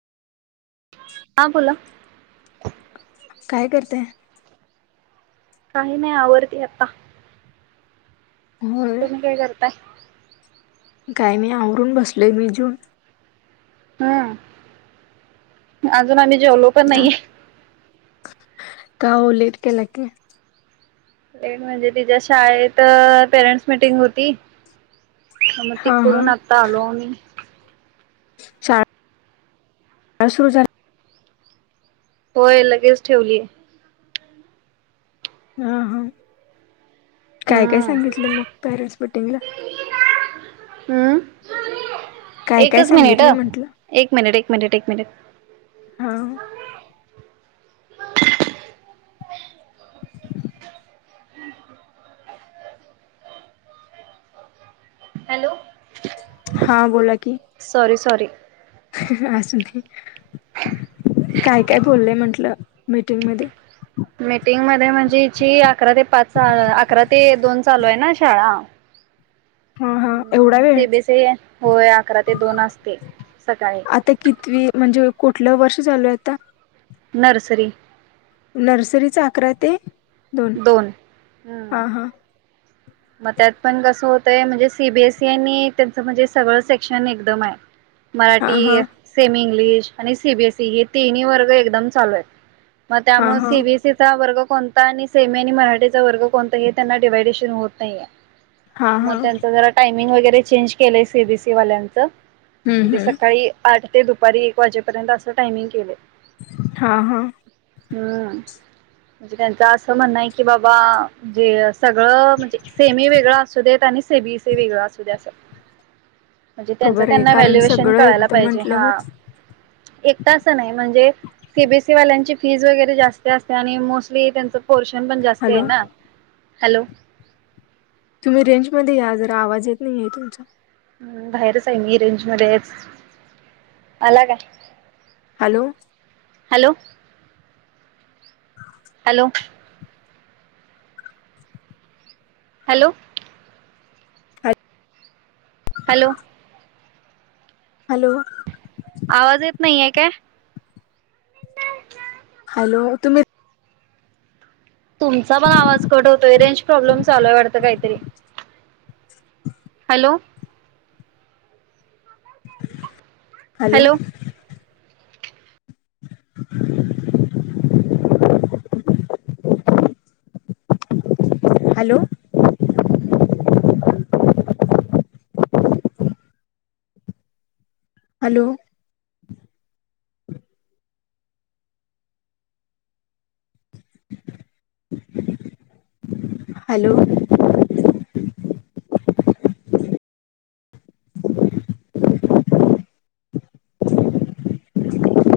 हां बोला. काय करतेय. काही नाही आवरंती आत्ता. मोहरत. तुम्ही काय करताय? काय नहीं आवरून बसलेय मी जूत. हं आजून आम्ही जेवलो पण नाहीये. का लेट केला काय. ए म्हणजे तिच्या शाळेत, पेरेंटस मिटिंग होती. म हा ति हा. करुन आता आलो आमी. चा. ह सुरू झा होय लगेच ठेवलीय. हा हा काय, काय, सांगितल मग पॅरेंटस मिटिंगला. हूं काय काय एकच मिनिट अ. सांगितलंय म्हंटलं? एक मिनिट, एक मिनिट, एक मिनिट. हा! हॅलो! हा बोला की. Sorry, sorry. काय काय बोलले म्हंटलं मीटिंगमध्ये? मीटिंगमध्ये म्हणजे हिची अकरा ते पाच, अकरा ते दोन चालू आहे ना शाळा. [unintelligible] हा हा. हम्म, एवढा वेळ? [unintelligible] होय. अकरा ते दोन असते सकाळी. आता कितवी म्हणजे कुठलं वर्ष चालू आहे आता? नर्सरी. नर्सरीचा अकरा ते दोन. हम्म. हा हा. मग त्यात पण कसं होतंय म्हणजे सी बी एस ई आणि त्यांचं म्हणजे सगळं सेक्शन एकदम आहे. हा हा. मराठी, सेमी इंग्लिश, आणि सी बी एस ई. हे तिन्ही वर्ग एकदम चालू आहेत. मग हा त्यामुळे हा. सी बी एस ईचा वर्ग कोणता? आणि सेमी आणि मराठीचा वर्ग कोणता? हे त्यांना डिवायडेशन होत नाहीये. हा मग हा. त्यांच जरा टाइमिंग वगैरे चेंज केलंय सी बी सी वाल्यांचं. हम्म म्हणजे हम्म. सकाळी आठ ते दुपारी एक वाजेपर्यंत असं टायमिंग केलंय. हा हा. हम्म. म्हणजे त्यांच असं म्हणणं आहे की, बाबा जे सगळं म्हणजे सेमी वेगळा असू देत आणि से बी सी वेगळा असू दे असं. म्हणजे त्यांचं बरोबर आहे. त्यांना कारण व्हॅल्युएशन सगळं कळायला एकदम पाहिजे म्हंटल्यावर हा, एकटा असं नाही म्हणजे सी बी एस ई वाल्यांची फीज वगैरे जास्त असते, आणि मोस्टली त्यांचं पोर्शन पण जास्त हॅलो आहे ना. हॅलो. तुम्ही रेंज मध्ये या जरा. आवाज येत नाही आहे तुमचा. हम्म, बाहेरच आहे मी रेंज मध्येच. आला का? Hello. Hello. Hello. Hello. Hello. Hello. आवाज येत नाहीये काय? हॅलो, तुम्ही? तुमचा पण आवाज कट होतोय. रेंज प्रॉब्लेम चालूय वाटत काहीतरी. Hello. Hello. [inaudible] Hello. Hello. Hello.